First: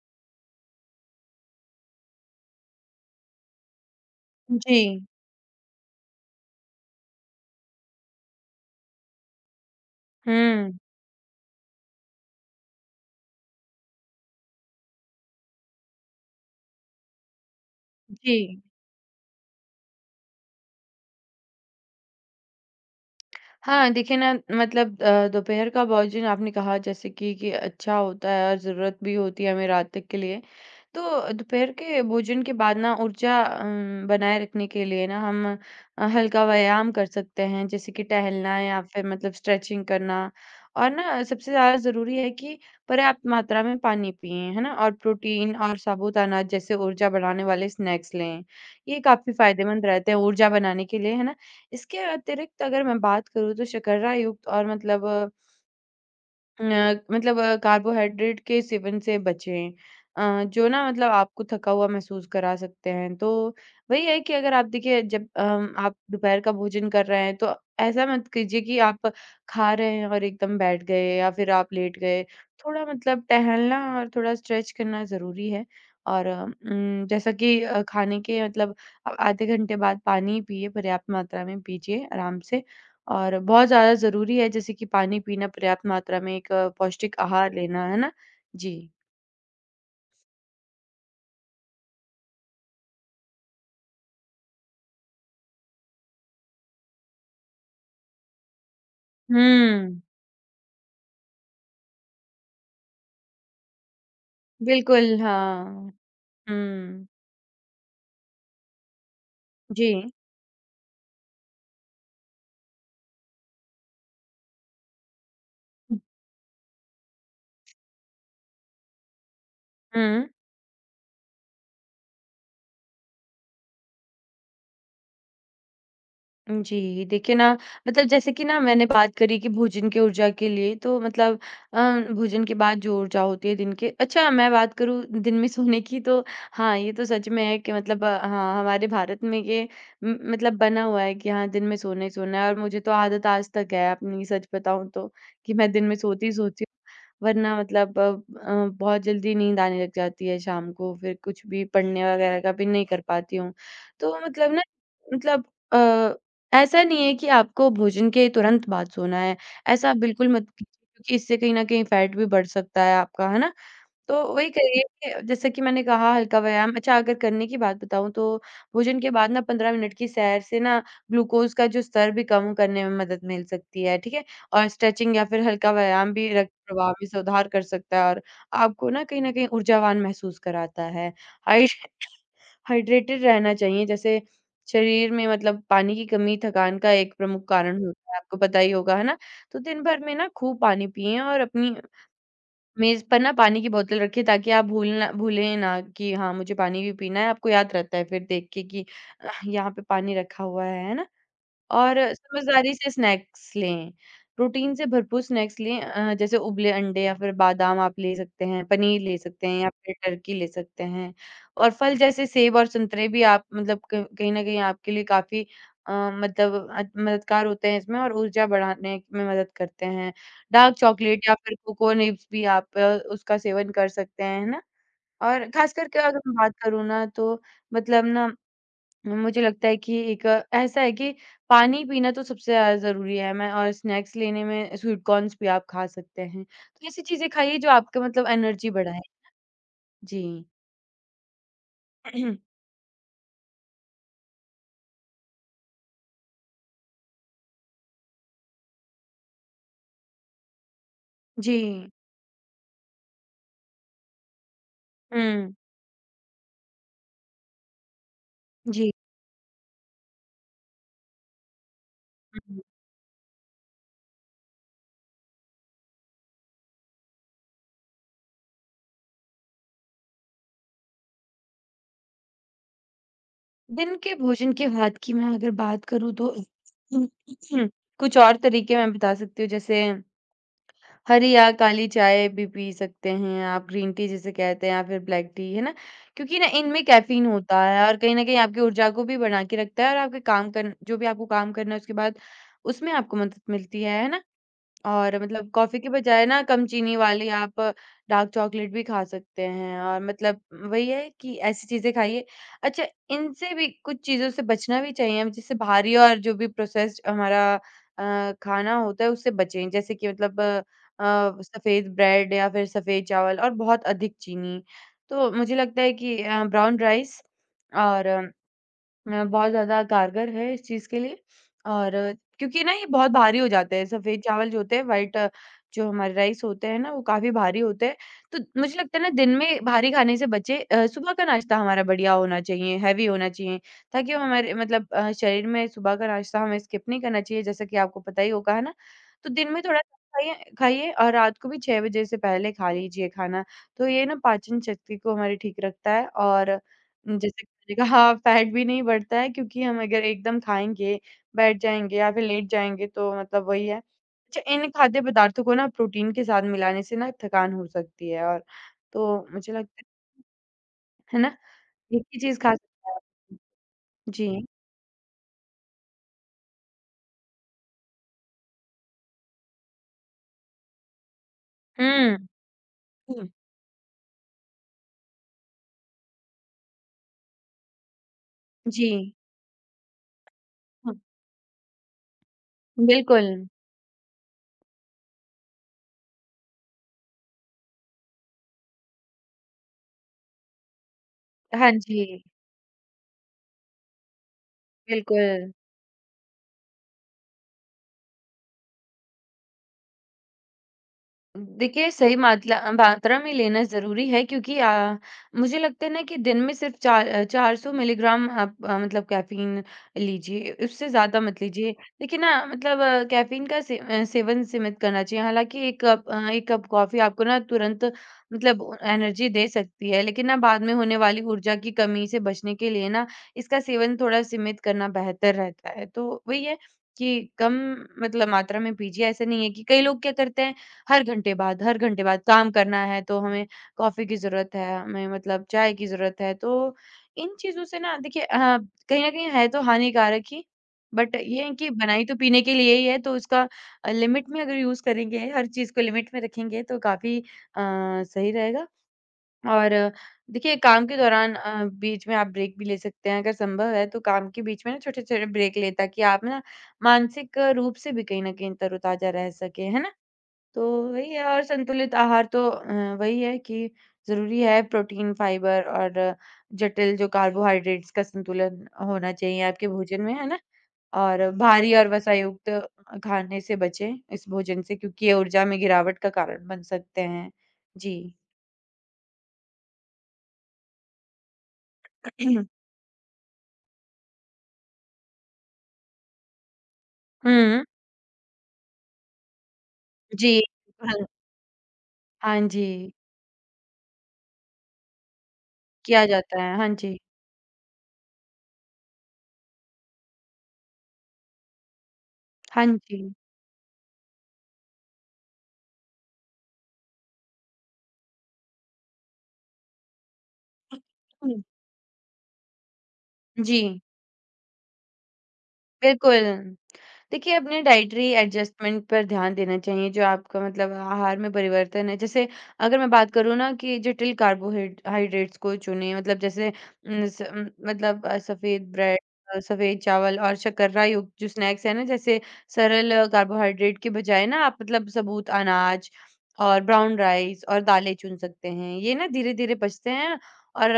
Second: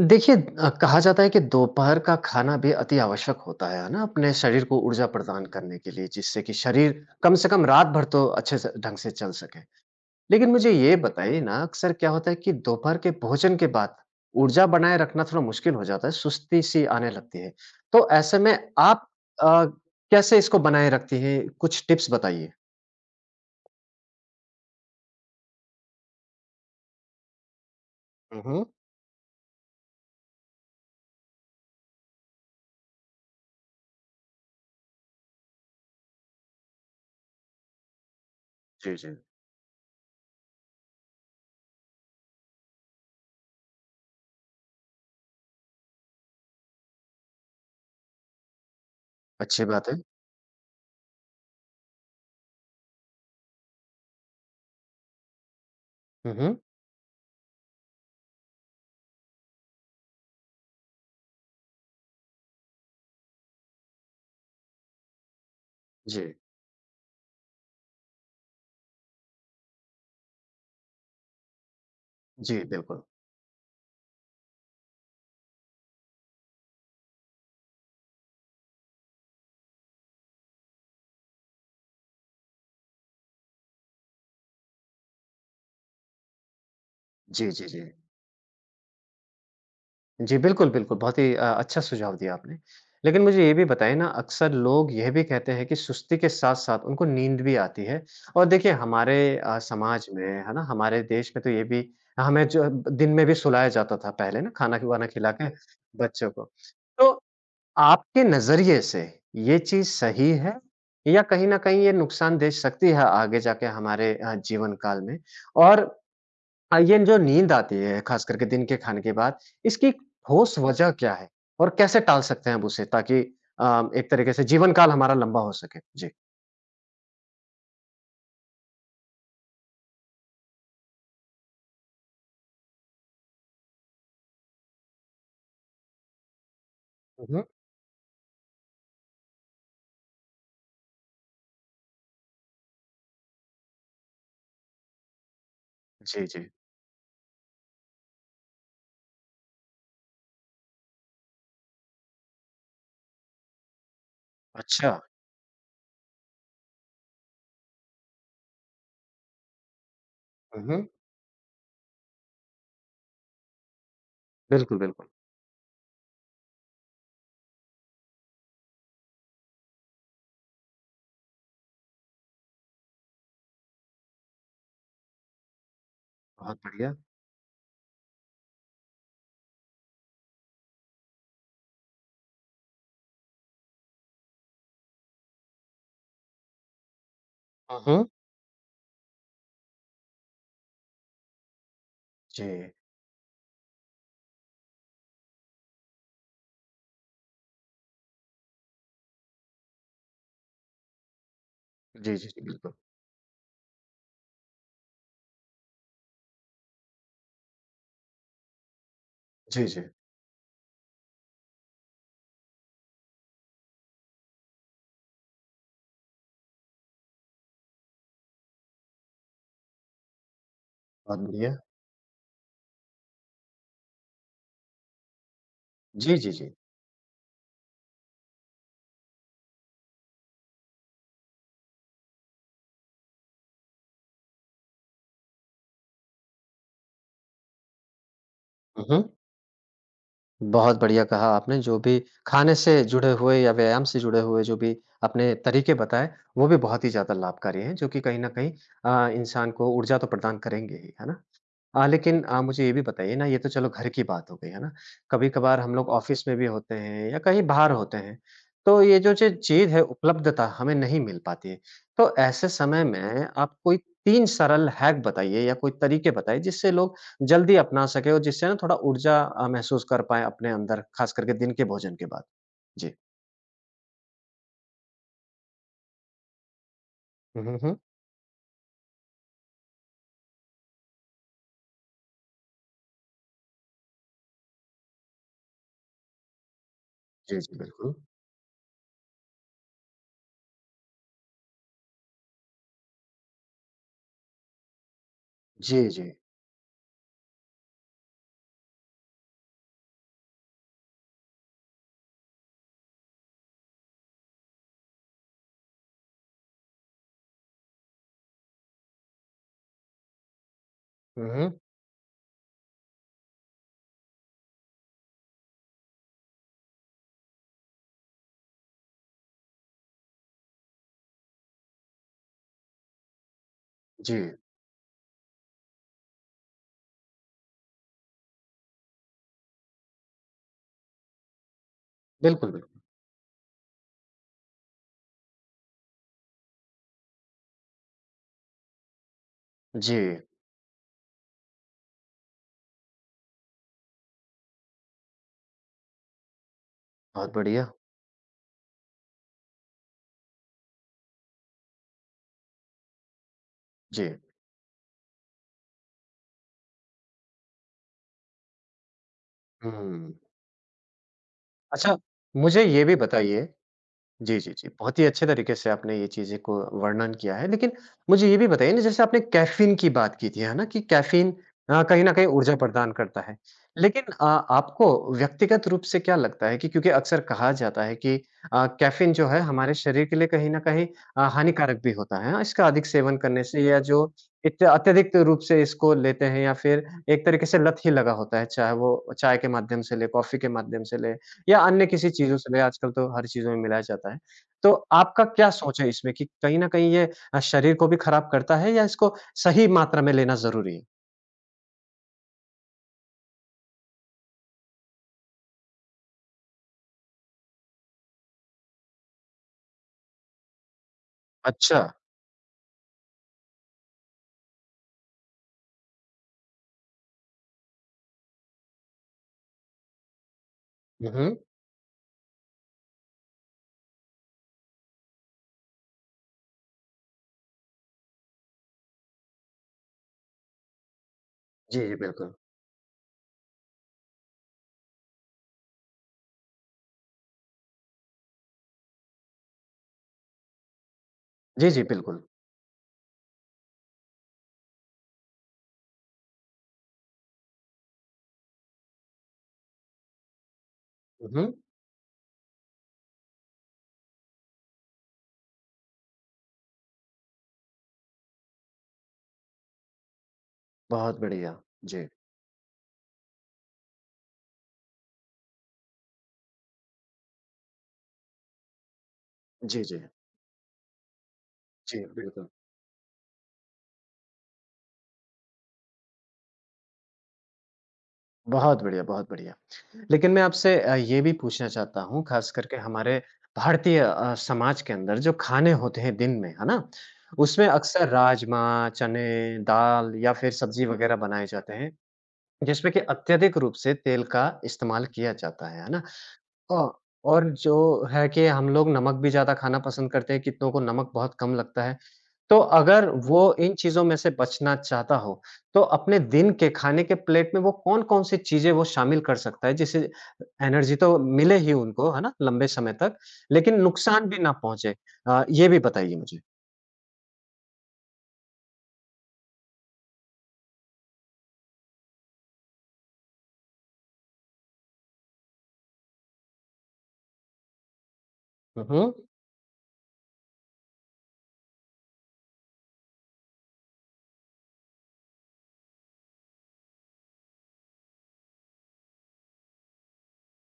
देखिए कहा जाता है कि दोपहर का खाना भी अति आवश्यक होता है ना? अपने शरीर को जी। ऊर्जा प्रदान करने के लिए जिससे कि शरीर कम से कम रात भर तो अच्छे से ढंग से चल सके। लेकिन मुझे हुँ, ये बताइए ना अक्सर क्या होता है कि दोपहर के भोजन के बाद ऊर्जा बनाए रखना थोड़ा मुश्किल हो जाता है, सुस्ती-सी आने लगती है। तो जी। ऐसे में आप अ, कैसे इसको बनाए रखती हैं? कुछ टिप्स बताइए। हाँ, देखिए ना मतलब दोपहर का भोजन आपने कहा जैसे कि अच्छा होता हुँ, है और हुँ। ज़रूरत भी होती है हमें रात तक के लिए। तो दोपहर के भोजन के बाद ना ऊर्जा बनाए रखने के लिए ना हम हल्का व्यायाम कर सकते हैं जैसे कि टहलना या जी, फिर जी। मतलब स्ट्रेचिंग करना। और ना सबसे ज़्यादा ज़रूरी है कि पर्याप्त मात्रा में पानी पिएँ, है ना? और प्रोटीन और साबुत अनाज जैसे ऊर्जा बढ़ाने वाले स्नैक्स लें। ये काफ़ी अच्छी फ़ायदेमंद बात है। रहते हैं ऊर्जा बनाने के लिए, है ना? इसके अतिरिक्त अगर मैं बात करूँ तो शर्करा युक्त और मतलब अ, हुँ, हुँ। मतलब अ, कार्बोहाइड्रेट के सेवन से बचें जो ना मतलब आपको थका हुआ महसूस करा सकते हैं। तो वही है कि अगर आप देखिए जब आप जी। दोपहर का भोजन कर रहे हैं तो ऐसा मत कीजिए कि आप खा रहे हैं और एकदम बैठ गए या फिर आप लेट गए। जी, थोड़ा बिल्कुल। मतलब टहलना और थोड़ा स्ट्रेच करना ज़रूरी है और जैसा कि खाने के मतलब आधे घंटे बाद पानी पिए, पर्याप्त मात्रा में पीजिए आराम से। और बहुत ज़्यादा ज़रूरी है जैसे कि पानी पीना, पर्याप्त मात्रा में एक पौष्टिक जी, आहार जी, जी। लेना, है ना? जी। जी, बिल्कुल, बिल्कुल, बहुत ही अच्छा सुझाव दिया आपने। लेकिन मुझे ये भी बताइए ना, अक्सर लोग यह भी कहते हैं कि सुस्ती के साथ-साथ उनको नींद भी आती है और देखिए हमारे हुँ, समाज में, है ना, हमारे देश में तो ये भी हमें जो दिन में भी सुलाया जाता था पहले ना, खाना-वाना बिल्कुल, खिला के हाँ। बच्चों को। हुँ। तो आपके नज़रिए से ये चीज़ जी। सही है या कहीं न कहीं ये नुकसान दे सकती है आगे जाके हमारे जीवन काल में? और ये जो नींद आती है, खास करके दिन के खाने के बाद, इसकी हुँ। ठोस वजह क्या है? और कैसे टाल सकते हैं हम उसे ताकि एक तरीके से जीवन काल हमारा लंबा हो सके? जी। जी, देखिए ना मतलब जैसे कि ना मैंने बात करी कि भोजन की ऊर्जा के लिए तो मतलब अ, भोजन के बाद जो ऊर्जा होती है दिन के अच्छा मैं बात करूँ दिन में सोने की तो हाँ, ये तो हुँ, सच हुँ। में है कि मतलब हाँ, हमारे भारत में ये म मतलब बना हुआ है कि हाँ, दिन में सोना ही सोना है और मुझे तो आदत आज तक है अपनी सच बताऊँ तो, कि मैं दिन में जी, सोती ही जी। सोती वरना मतलब बहुत जल्दी नींद आने लग जाती है शाम को, फिर कुछ भी पढ़ने वगैरह का भी नहीं कर पाती हूँ। तो मतलब ना अच्छा। मतलब ऐसा नहीं है कि आपको भोजन के तुरंत बाद सोना है, ऐसा बिल्कुल मत हुँ, कीजिए हुँ। क्योंकि इससे कहीं न कहीं फैट भी बढ़ सकता है आपका, है ना? तो वही बिल्कुल, करिए बिल्कुल। कि जैसा कि मैंने कहा हल्का व्यायाम अच्छा अगर करने की बात बताऊँ तो भोजन के बाद ना 15 मिनट की सैर से ना ग्लूकोज़ का जो स्तर भी कम करने में मदद मिल सकती है, ठीक है? और स्ट्रेचिंग या फिर हल्का व्यायाम भी रक्त बहुत प्रवाह बढ़िया। में सुधार कर सकता है और आपको ना कहीं न कहीं ऊर्जावान महसूस कराता है। हाइ हाइड्रेटेड रहना चाहिए जैसे शरीर में मतलब पानी की कमी थकान का एक प्रमुख हुँ, कारण हुँ। होता है, आपको पता ही होगा, है ना? तो दिन भर में ना खूब पानी पिएँ और अपनी जी। मेज़ पर ना पानी की बोतल रखिए ताकि आप भूलें ना कि हाँ, मुझे पानी भी पीना है, आपको याद रहता है फिर देख के कि यहाँ पे पानी रखा हुआ है ना? और जी, जी, जी, बिल्कुल। समझदारी से स्नैक्स लें। प्रोटीन से भरपूर स्नैक्स लें जैसे उबले अंडे या फिर बादाम आप ले सकते हैं, पनीर ले सकते हैं जी, या जी। फिर टर्की ले सकते हैं। और फल जैसे सेब और संतरे भी आप मतलब क कहीं न कहीं आपके लिए काफ़ी मददगार होते हैं इसमें और ऊर्जा बढ़ाने में मदद करते हैं। डार्क बहुत चॉकलेट या बढ़िया। फिर कोकोनिब्स भी आप उसका सेवन कर सकते हैं, है ना? और ख़ासकर के जी, अगर जी, मैं जी। बात करूँ ना तो मतलब ना मुझे लगता है कि एक ऐसा है कि पानी पीना तो सबसे ज़्यादा ज़रूरी है मैं और स्नैक्स लेने में स्वीट कॉर्न्स भी आप खा सकते हैं। तो ऐसी चीज़ें खाइए जो आपका मतलब एनर्जी हुँ, बढ़ाएँ। हुँ। जी। बहुत बढ़िया कहा आपने, जो भी खाने से जुड़े हुए या व्यायाम से जुड़े हुए जो भी आपने तरीके बताए, वो भी बहुत ही ज़्यादा लाभकारी हैं, जो कि कहीं न कहीं इंसान को ऊर्जा तो प्रदान करेंगे ही, है ना? हाँ, जी। लेकिन मुझे ये भी बताइए ना, ये तो चलो घर की बात हो गई, है ना? हुँ। कभी-कभार हम लोग ऑफ़िस में भी होते हैं या कहीं बाहर होते हैं, तो जी। ये जो च चीज़ है, उपलब्धता हमें नहीं मिल पाती है। तो ऐसे हुँ। समय में आप कोई 3 सरल हैक बताइए या कोई तरीके बताइए, जिससे लोग जल्दी अपना सकें और जिससे ना थोड़ा ऊर्जा महसूस कर पाएँ अपने अंदर, ख़ास करके दिन के भोजन के बाद? जी। दिन के भोजन के बाद की मैं अगर बात करूँ तो हुँ, हुँ, हुँ। कुछ और तरीके मैं बता सकती हूँ जैसे हरी या काली चाय भी पी सकते हैं आप, ग्रीन टी जिसे कहते हैं या फिर ब्लैक टी, है ना? क्योंकि ना इनमें कैफ़ीन जी, जी, होता है बिल्कुल। और कहीं न कहीं आपकी ऊर्जा को भी बना के रखता है और आपके काम कर जो भी आपको काम करना है उसके बाद उसमें आपको मदद मिलती है ना? और मतलब कॉफ़ी जी, के जी। बजाय ना कम चीनी वाली आप डार्क चॉकलेट भी खा सकते हैं और मतलब वही है कि ऐसी चीज़ें खाइए। अच्छा इनसे भी कुछ चीज़ों से बचना भी चाहिए हम जैसे भारी और जो भी प्रोसेस्ड हमारा खाना होता है उससे बचें। जैसे कि मतलब हुँ, हुँ। सफ़ेद ब्रेड या फिर सफ़ेद चावल और बहुत अधिक चीनी। तो मुझे लगता है कि ब्राउन राइस और बहुत ज़्यादा कारगर है इस चीज़ के लिए और क्योंकि ना ये बहुत भारी हो जाते हैं जी। सफ़ेद चावल जो होते हैं वाइट जो हमारे राइस होते हैं ना वो काफ़ी भारी होते हैं। तो मुझे लगता है ना दिन में भारी खाने से बचें सुबह का नाश्ता हमारा बढ़िया होना बिल्कुल, चाहिए, बिल्कुल। हैवी होना चाहिए ताकि वो हमारे मतलब शरीर में सुबह का नाश्ता हमें स्किप नहीं करना चाहिए जैसा कि आपको पता ही होगा, है ना? तो दिन में थोड़ा जी, सा खाइए खाइए और रात को भी 6 बजे से पहले खा लीजिए खाना। तो ये ना पाचन शक्ति को हमारी ठीक रखता है और बहुत जैसे बढ़िया। मैंने कहा हाँ, फैट भी नहीं बढ़ता है क्योंकि हम अगर एकदम खाएँगे, बैठ जाएँगे या फिर लेट जाएँगे तो मतलब वही है। जी। अच्छा इन खाद्य पदार्थों को ना प्रोटीन के साथ मिलाने से ना थकान हो सकती है और तो मुझे लगता हुँ। है ना? अच्छा, एक ही चीज़ खा मुझे ये सकते हैं भी आप। बताइए जी, जी। जी, जी, बहुत ही अच्छे तरीके से आपने ये चीज़ें को वर्णन किया है, लेकिन मुझे ये भी बताइए ना जैसे आपने कैफ़ीन की बात की थी, है ना? कि कैफ़ीन कहीं न हुँ, कहीं ऊर्जा प्रदान करता हुँ। है। लेकिन आपको व्यक्तिगत रूप से क्या लगता है कि क्योंकि अक्सर कहा जाता है कि जी। कैफ़ीन जो है हमारे शरीर के लिए कहीं न कहीं हुँ, हानिकारक भी होता है। हाँ, इसका अधिक सेवन बिल्कुल। करने से या जो इत अत्यधिक रूप से इसको लेते हैं या फिर एक तरीके से लत ही लगा होता है, चाहे वो चाय के माध्यम से लें, कॉफ़ी के माध्यम से लें या हाँ अन्य किसी जी, चीज़ों से भी आजकल तो हर चीज़ों में मिलाया जाता है। तो आपका क्या बिल्कुल। सोच है इसमें कि कहीं न कहीं ये शरीर को भी खराब करता है या इसको सही मात्रा में लेना ज़रूरी है? देखिए, मात्रा में लेना ज़रूरी है क्योंकि मुझे लगता है ना कि दिन में सिर्फ़ 400 मिलीग्राम आप मतलब कैफ़ीन लीजिए, उससे ज़्यादा मत लीजिए। अच्छा। देखिए ना मतलब कैफ़ीन का सेवन सीमित करना चाहिए। हालाँकि 1 कप कॉफ़ी आपको ना तुरंत मतलब एनर्जी दे सकती है, लेकिन ना बाद में होने हुँ, वाली हुँ। ऊर्जा की कमी से बचने के लिए ना इसका सेवन थोड़ा सीमित करना बेहतर रहता है। तो वही है कि कम मतलब मात्रा में पीजिए, ऐसा नहीं है कि कई लोग क्या करते हैं हर जी, जी, घंटे बाद बिल्कुल। काम करना है तो हमें कॉफ़ी की ज़रूरत है, हमें मतलब चाय की ज़रूरत है। तो इन चीज़ों से ना देखिए कहीं न कहीं है तो हानिकारक ही, बट ये है जी, कि जी, बनाई तो बिल्कुल। पीने के लिए ही है तो उसका लिमिट में अगर यूज़ करेंगे, हर चीज़ को लिमिट में रखेंगे तो काफ़ी सही रहेगा। और देखिए काम के हुँ, दौरान हुँ। बीच में आप ब्रेक भी ले सकते हैं अगर संभव है तो काम के बीच में ना छोटे-छोटे ब्रेक लें ताकि आप ना मानसिक रूप से भी कहीं न कहीं तरोताज़ा रह सकें, है ना? तो वही बहुत है और बढ़िया। संतुलित जी। आहार तो वही है कि ज़रूरी है प्रोटीन, फाइबर और जटिल जो कार्बोहाइड्रेट्स का संतुलन होना चाहिए आपके जी, जी। भोजन में, है ना? और भारी और जी, बिल्कुल। वसायुक्त खाने से बचें इस भोजन से क्योंकि ये ऊर्जा में गिरावट का कारण बन सकते हैं। जी। बहुत बढ़िया, बहुत बढ़िया। लेकिन मैं आपसे ये भी पूछना चाहता हूँ ख़ास करके हमारे भारतीय समाज के अंदर जो खाने होते हैं दिन में, है ना? हुँ, उसमें अक्सर राजमा, चने, दाल जी। या फिर सब्ज़ी हाँ, वग़ैरह बनाए जाते हैं। हाँ जिसमें जी, कि अत्यधिक रूप से तेल का इस्तेमाल किया जाता है ना? किया जाता है। हाँ औ जी। और जो है कि हम लोग नमक भी ज़्यादा खाना पसंद करते हैं, कितनों को नमक बहुत कम लगता है। तो हाँ जी। अगर वो इन चीज़ों में से बचना चाहता हो, तो अपने दिन के खाने के प्लेट में वो कौन-कौन सी चीज़ें वो शामिल कर सकता है, जिससे एनर्जी तो हम्म, मिले ही उनको, है ना? लंबे समय तक, जी। लेकिन नुकसान भी ना पहुँचे? ये भी बताइए बिल्कुल। मुझे। देखिए, अपने डाइटरी एडजस्टमेंट पर ध्यान देना चाहिए, जो आपका मतलब आहार में परिवर्तन है। जैसे अगर मैं बात करूँ ना कि जटिल कार्बोहाइड हाइड्रेट्स को चुनें, मतलब जैसे उम, स उम, मतलब अ, सफ़ेद हुँ, ब्रेड हुँ। सफ़ेद चावल और शर्करा युक्त जो स्नैक्स हैं ना, जैसे सरल कार्बोहाइड्रेट के बजाय ना आप मतलब सबूत अनाज और ब्राउन राइस और दालें चुन सकते हैं। ये ना धीरे-धीरे पचते हैं और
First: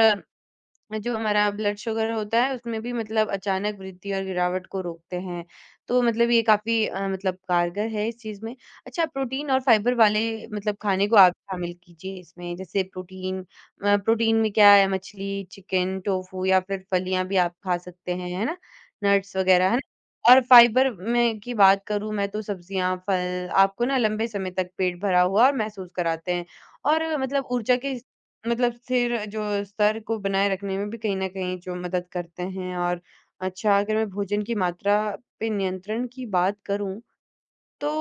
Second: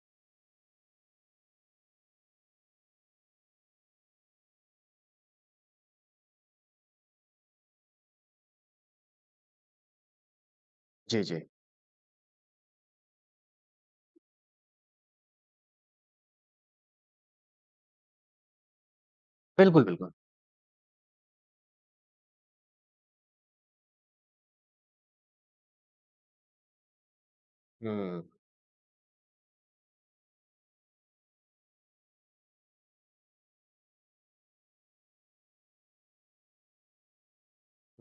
जो हमारा ब्लड शुगर होता है उसमें भी मतलब अचानक वृद्धि और गिरावट को रोकते हैं। तो मतलब ये काफ़ी मतलब कारगर है इस चीज़ में। अच्छा प्रोटीन और फाइबर वाले मतलब खाने को जी, आप जी। शामिल कीजिए इसमें। जैसे प्रोटीन में क्या है मछली, चिकन, टोफू या फिर फलियाँ भी आप खा सकते हैं, है ना? नट्स वग़ैरह, है ना? बिल्कुल, बिल्कुल। और फाइबर में की बात करूँ मैं तो सब्जियाँ, फल आपको ना लंबे समय तक पेट भरा हुआ और महसूस कराते हैं। और मतलब ऊर्जा के हुँ। मतलब सिर जो स्तर को बनाए रखने में भी कहीं न कहीं जो मदद करते हैं और अच्छा अगर मैं भोजन की मात्रा पे नियंत्रण की बात करूँ,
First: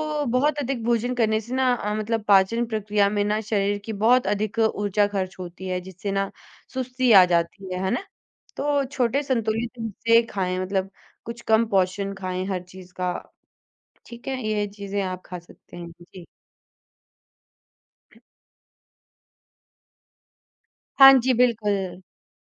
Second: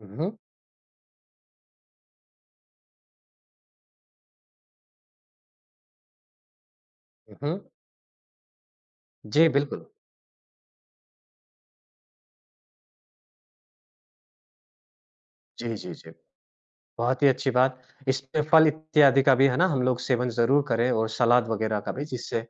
हुँ, हुँ। बहुत अधिक भोजन करने से ना मतलब पाचन प्रक्रिया में ना शरीर की बहुत अधिक ऊर्जा खर्च होती है, जिससे ना सुस्ती आ हुँ, हुँ। जाती है ना? तो छोटे जी, संतुलित बिल्कुल। हिस्से खाएँ मतलब कुछ कम पोर्शन खाएँ हर चीज़ का, ठीक है? ये चीज़ें आप खा जी, सकते हैं। जी, जी। जी। बहुत ही अच्छी बात। इसमें फल इत्यादि का भी है ना हम लोग सेवन ज़रूर करें और हाँ जी, सलाद वगैरह का बिल्कुल। भी जिससे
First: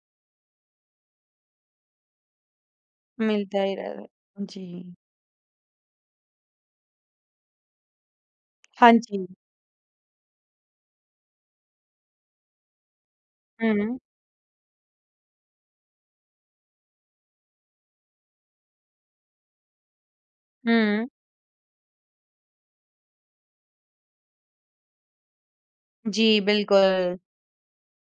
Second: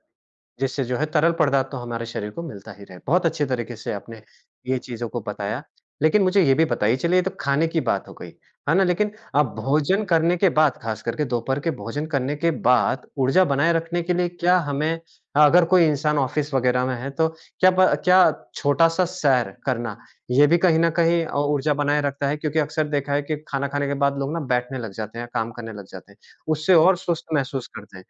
जिससे जो है तरल पदार्थ तो हमारे शरीर को मिलता ही रहे। बहुत अच्छे मिलता ही तरीके से रहा। आपने जी। ये चीज़ों को बताया। लेकिन मुझे ये भी बताइए चलिए ये तो खाने की बात हो गई, है ना? हाँ लेकिन जी। अब भोजन करने के बाद ख़ास करके दोपहर के भोजन करने के बाद ऊर्जा बनाए हुँ। रखने के लिए क्या हमें अगर कोई इंसान ऑफ़िस वग़ैरह में है तो क्या छोटा-सा सैर करना ये भी कहीं न हुँ। कहीं ऊर्जा बनाए रखता है? क्योंकि अक्सर देखा है कि खाना खाने के बाद लोग ना बैठने लग जाते हैं, काम करने लग जाते हैं। जी, उससे और बिल्कुल। सुस्त महसूस करते हैं।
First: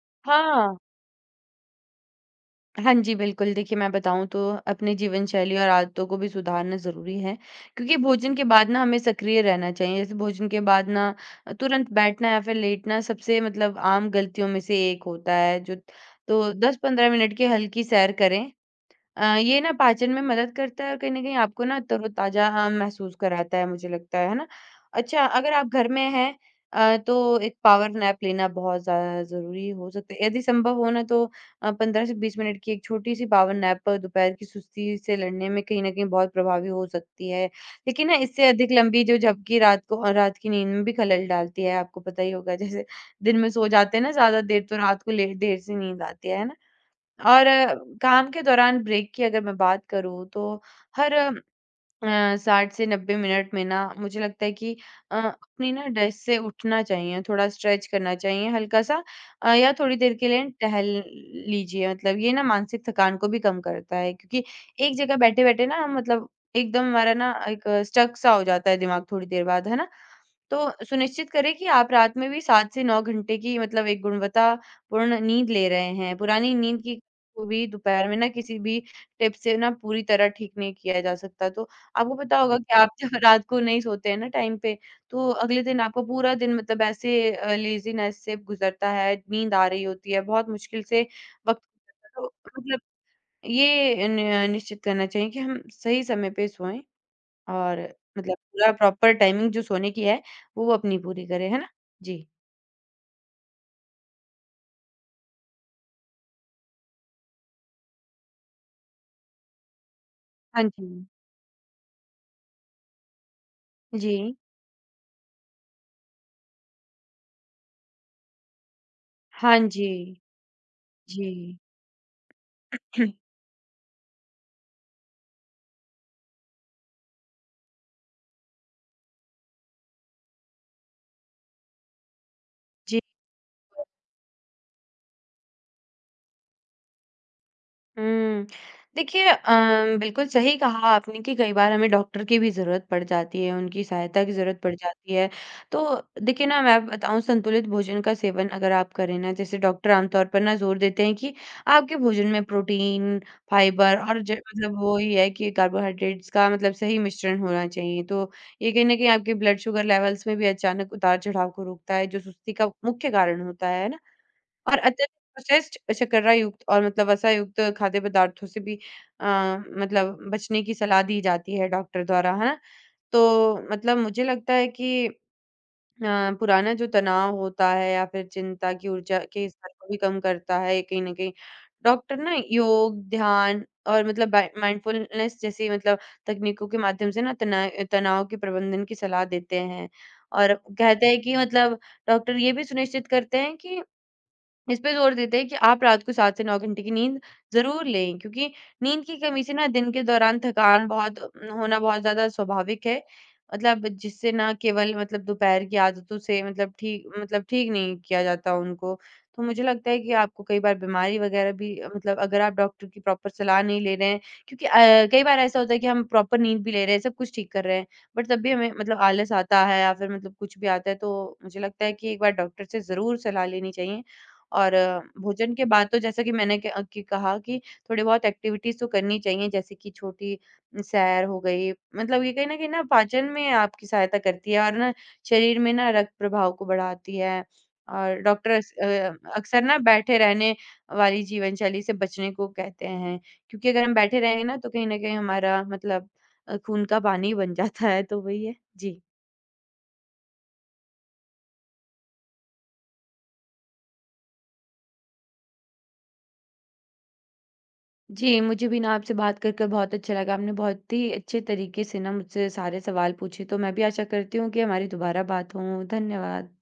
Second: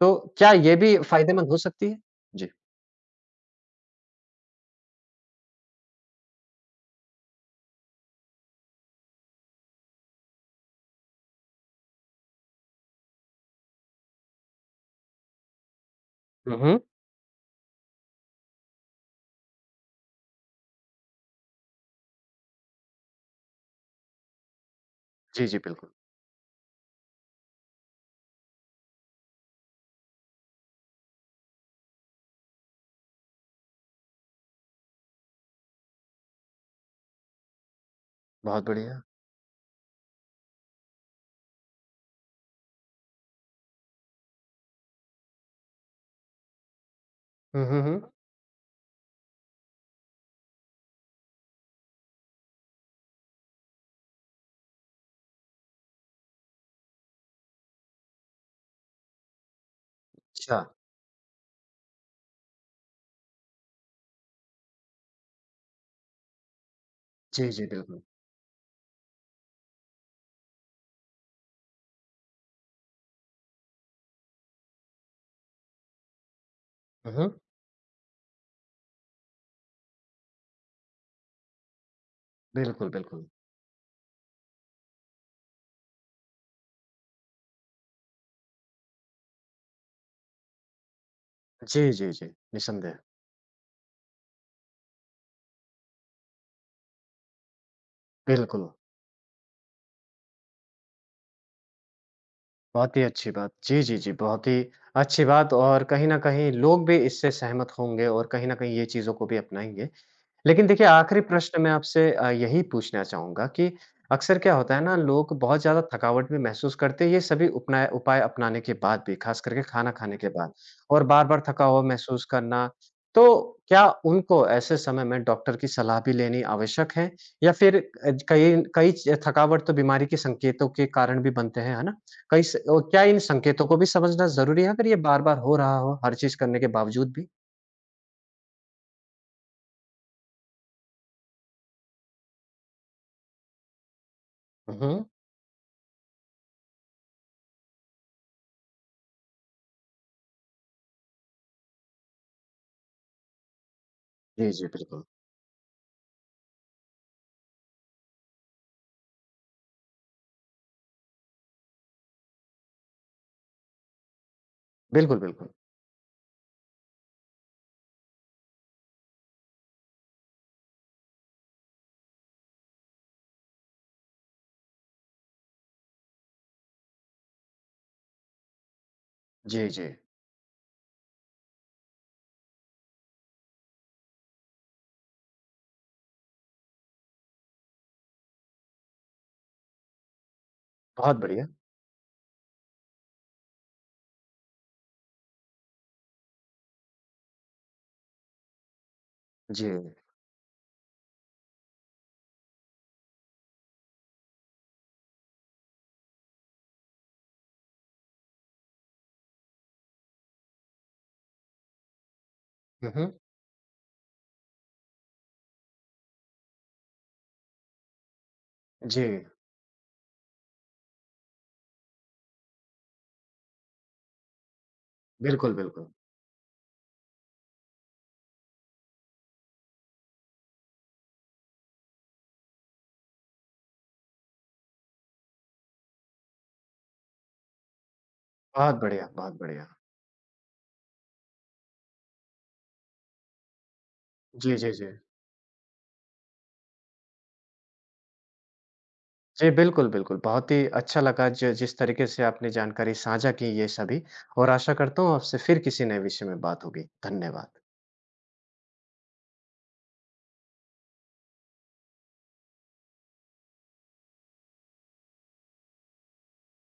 तो क्या ये हाँ। भी फ़ायदेमंद हो सकती है? जी। हाँ जी, बिल्कुल। देखिए, मैं बताऊँ तो अपनी जीवनशैली और आदतों को भी सुधारना ज़रूरी है, क्योंकि भोजन के बाद ना हमें सक्रिय रहना चाहिए। जैसे भोजन के बाद ना तुरंत बैठना या फिर लेटना सबसे मतलब आम गलतियों में से एक होता है। जो तो हुँ, हुँ। 10-15 मिनट की हल्की सैर करें। ये ना पाचन में मदद करता है और कहीं न कहीं आपको ना तरोताज़ा महसूस कराता है मुझे लगता है ना? अच्छा, जी, अगर जी, आप घर बिल्कुल। में हैं तो एक पावर नैप लेना बहुत ज़्यादा ज़रूरी हो सकता है। यदि संभव हो ना तो 15 से 20 मिनट की एक छोटी-सी पावर नैप दोपहर की सुस्ती से लड़ने में कहीं न कहीं बहुत प्रभावी हो सकती है। लेकिन ना इससे बहुत अधिक बढ़िया। लंबी जो झपकी रात को रात की नींद में भी खलल डालती है। आपको पता ही होगा, जैसे दिन में सो जाते हैं ना ज़्यादा देर तो रात को लेट देर से नींद आती है ना? और हुँ, हुँ, हुँ। काम के दौरान ब्रेक की अगर मैं बात करूँ तो हर 60 से 90 मिनट में ना मुझे लगता है कि अपनी ना डेस्क से उठना चाहिए, थोड़ा स्ट्रेच करना चाहिए हल्का-सा, या थोड़ी देर के लिए अच्छा। टहल लीजिए। मतलब ये ना मानसिक थकान को भी कम करता है, क्योंकि एक जगह बैठे-बैठे ना हम मतलब एकदम हमारा ना जी, एक जी, बिल्कुल। स्टक सा हो जाता है दिमाग थोड़ी देर बाद, है ना? तो सुनिश्चित करें कि आप रात में भी 7 से 9 घंटे की मतलब एक गुणवत्तापूर्ण नींद ले रहे हैं। पुरानी नींद की हुँ, हुँ। को भी दोपहर में ना किसी भी टिप से ना पूरी तरह ठीक नहीं किया जा सकता। तो आपको पता होगा कि आप बिल्कुल, जब बिल्कुल। रात को नहीं सोते हैं ना टाइम पे, तो अगले दिन आपको पूरा दिन मतलब ऐसे लेज़ीनेस से गुज़रता है, नींद आ रही होती है, बहुत मुश्किल से वक़्त। जी, जी, जी, तो मतलब निसंदेह। ये न निश्चित करना चाहिए कि हम सही समय पे सोएँ और मतलब बिल्कुल, पूरा प्रॉपर टाइमिंग जो सोने की है, वो अपनी पूरी करें, है ना? जी। बहुत ही अच्छी बात। जी, जी, जी, बहुत ही अच्छी बात और कहीं न कहीं लोग भी इससे सहमत होंगे और कहीं न कहीं ये चीज़ों को भी अपनाएँगे। हाँ लेकिन देखिए जी। आखिरी प्रश्न मैं आपसे यही पूछना चाहूँगा कि जी। अक्सर क्या होता है ना लोग बहुत ज़्यादा थकावट भी महसूस करते हैं ये सभी उपनाय उपाय अपनाने के बाद भी, ख़ास हाँ करके जी। खाना खाने के बाद और बार-बार जी। थका हुआ महसूस करना। तो क्या उनको ऐसे समय में डॉक्टर की सलाह भी लेनी आवश्यक है? या फिर कई कई च थकावट तो बीमारी के संकेतों के कारण भी बनते हैं, है ना? जी। क्या इन संकेतों को भी समझना ज़रूरी है अगर ये बार-बार हो रहा हो हर चीज़ करने के बावजूद भी? हुँ। देखिए, बिल्कुल सही कहा आपने कि कई बार हमें डॉक्टर की भी ज़रूरत पड़ जाती है, उनकी सहायता की ज़रूरत पड़ हुँ, हुँ। जाती है। तो देखिए ना मैं बताऊँ, संतुलित भोजन का सेवन अगर आप करें ना, जैसे डॉक्टर आमतौर पर ना ज़ोर देते हैं कि आपके भोजन में प्रोटीन, फाइबर और ज जी, जी, मतलब वो बिल्कुल। ही है कि कार्बोहाइड्रेट्स का मतलब सही मिश्रण होना चाहिए। तो ये कहीं न कहीं आपके ब्लड शुगर लेवल्स में भी अचानक उतार-चढ़ाव को रोकता है, जो सुस्ती का मुख्य कारण होता है। और अत्यधिक बिल्कुल, बिल्कुल। प्रोसेस्ड, शर्करा युक्त और मतलब वसा युक्त खाद्य पदार्थों से भी अ, मतलब बचने की सलाह दी जाती है डॉक्टर द्वारा, है ना? तो मतलब मुझे लगता है कि पुराना जो तनाव होता है या फिर चिंता की ऊर्जा के जी, स्तर को जी। भी कम करता है कहीं न कहीं। डॉक्टर ना योग, ध्यान और मतलब बाय माइंडफुलनेस जैसी मतलब तकनीकों के माध्यम से ना तनाव के प्रबंधन की सलाह देते हैं। और कहते बहुत हैं कि बढ़िया। मतलब डॉक्टर ये भी सुनिश्चित करते हैं कि, इस पे ज़ोर देते हैं कि आप रात को 7 से 9 घंटे की नींद ज़रूर लें, क्योंकि नींद की कमी से ना जी। दिन के दौरान थकान बहुत होना बहुत ज़्यादा स्वाभाविक है। मतलब जिससे ना केवल मतलब दोपहर की आदतों से मतलब ठीक नहीं किया जाता उनको। तो मुझे लगता है कि आपको कई बार बीमारी वग़ैरह भी मतलब अगर आप डॉक्टर हुँ, की हुँ। प्रॉपर सलाह नहीं ले रहे हैं, क्योंकि कई बार ऐसा होता है कि हम प्रॉपर नींद भी ले रहे हैं, सब कुछ ठीक कर रहे हैं, बट तब भी हमें मतलब जी, आलस आता है या फिर मतलब कुछ भी आता है, तो मुझे लगता है कि एक बार डॉक्टर से ज़रूर सलाह लेनी चाहिए। और बिल्कुल, भोजन के बिल्कुल। बाद तो जैसा कि मैंने क कि कहा कि थोड़ी बहुत एक्टिविटीज़ तो करनी चाहिए, जैसे कि छोटी सैर हो गई, मतलब ये कहीं न कहीं ना पाचन में आपकी सहायता करती है और ना शरीर में ना रक्त प्रभाव को बढ़ाती है। और डॉक्टर्स बहुत बढ़िया, बहुत अक्सर बढ़िया। ना बैठे रहने वाली जीवनशैली से बचने को कहते हैं, क्योंकि अगर हम बैठे रहेंगे जी, ना तो जी, कहीं जी। न कहीं हमारा मतलब खून का पानी बन जाता है, तो वही है। जी। जी, बिल्कुल, बिल्कुल। बहुत ही अच्छा लगा ज जिस तरीके से आपने जानकारी साझा की ये सभी और आशा करता हूँ आपसे फिर किसी नए विषय में बात होगी। धन्यवाद। जी, मुझे भी ना आपसे बात कर कर बहुत अच्छा लगा। आपने बहुत ही अच्छे तरीके से ना मुझसे सारे सवाल पूछे, तो मैं भी आशा करती हूँ कि हमारी दोबारा बात हो। धन्यवाद।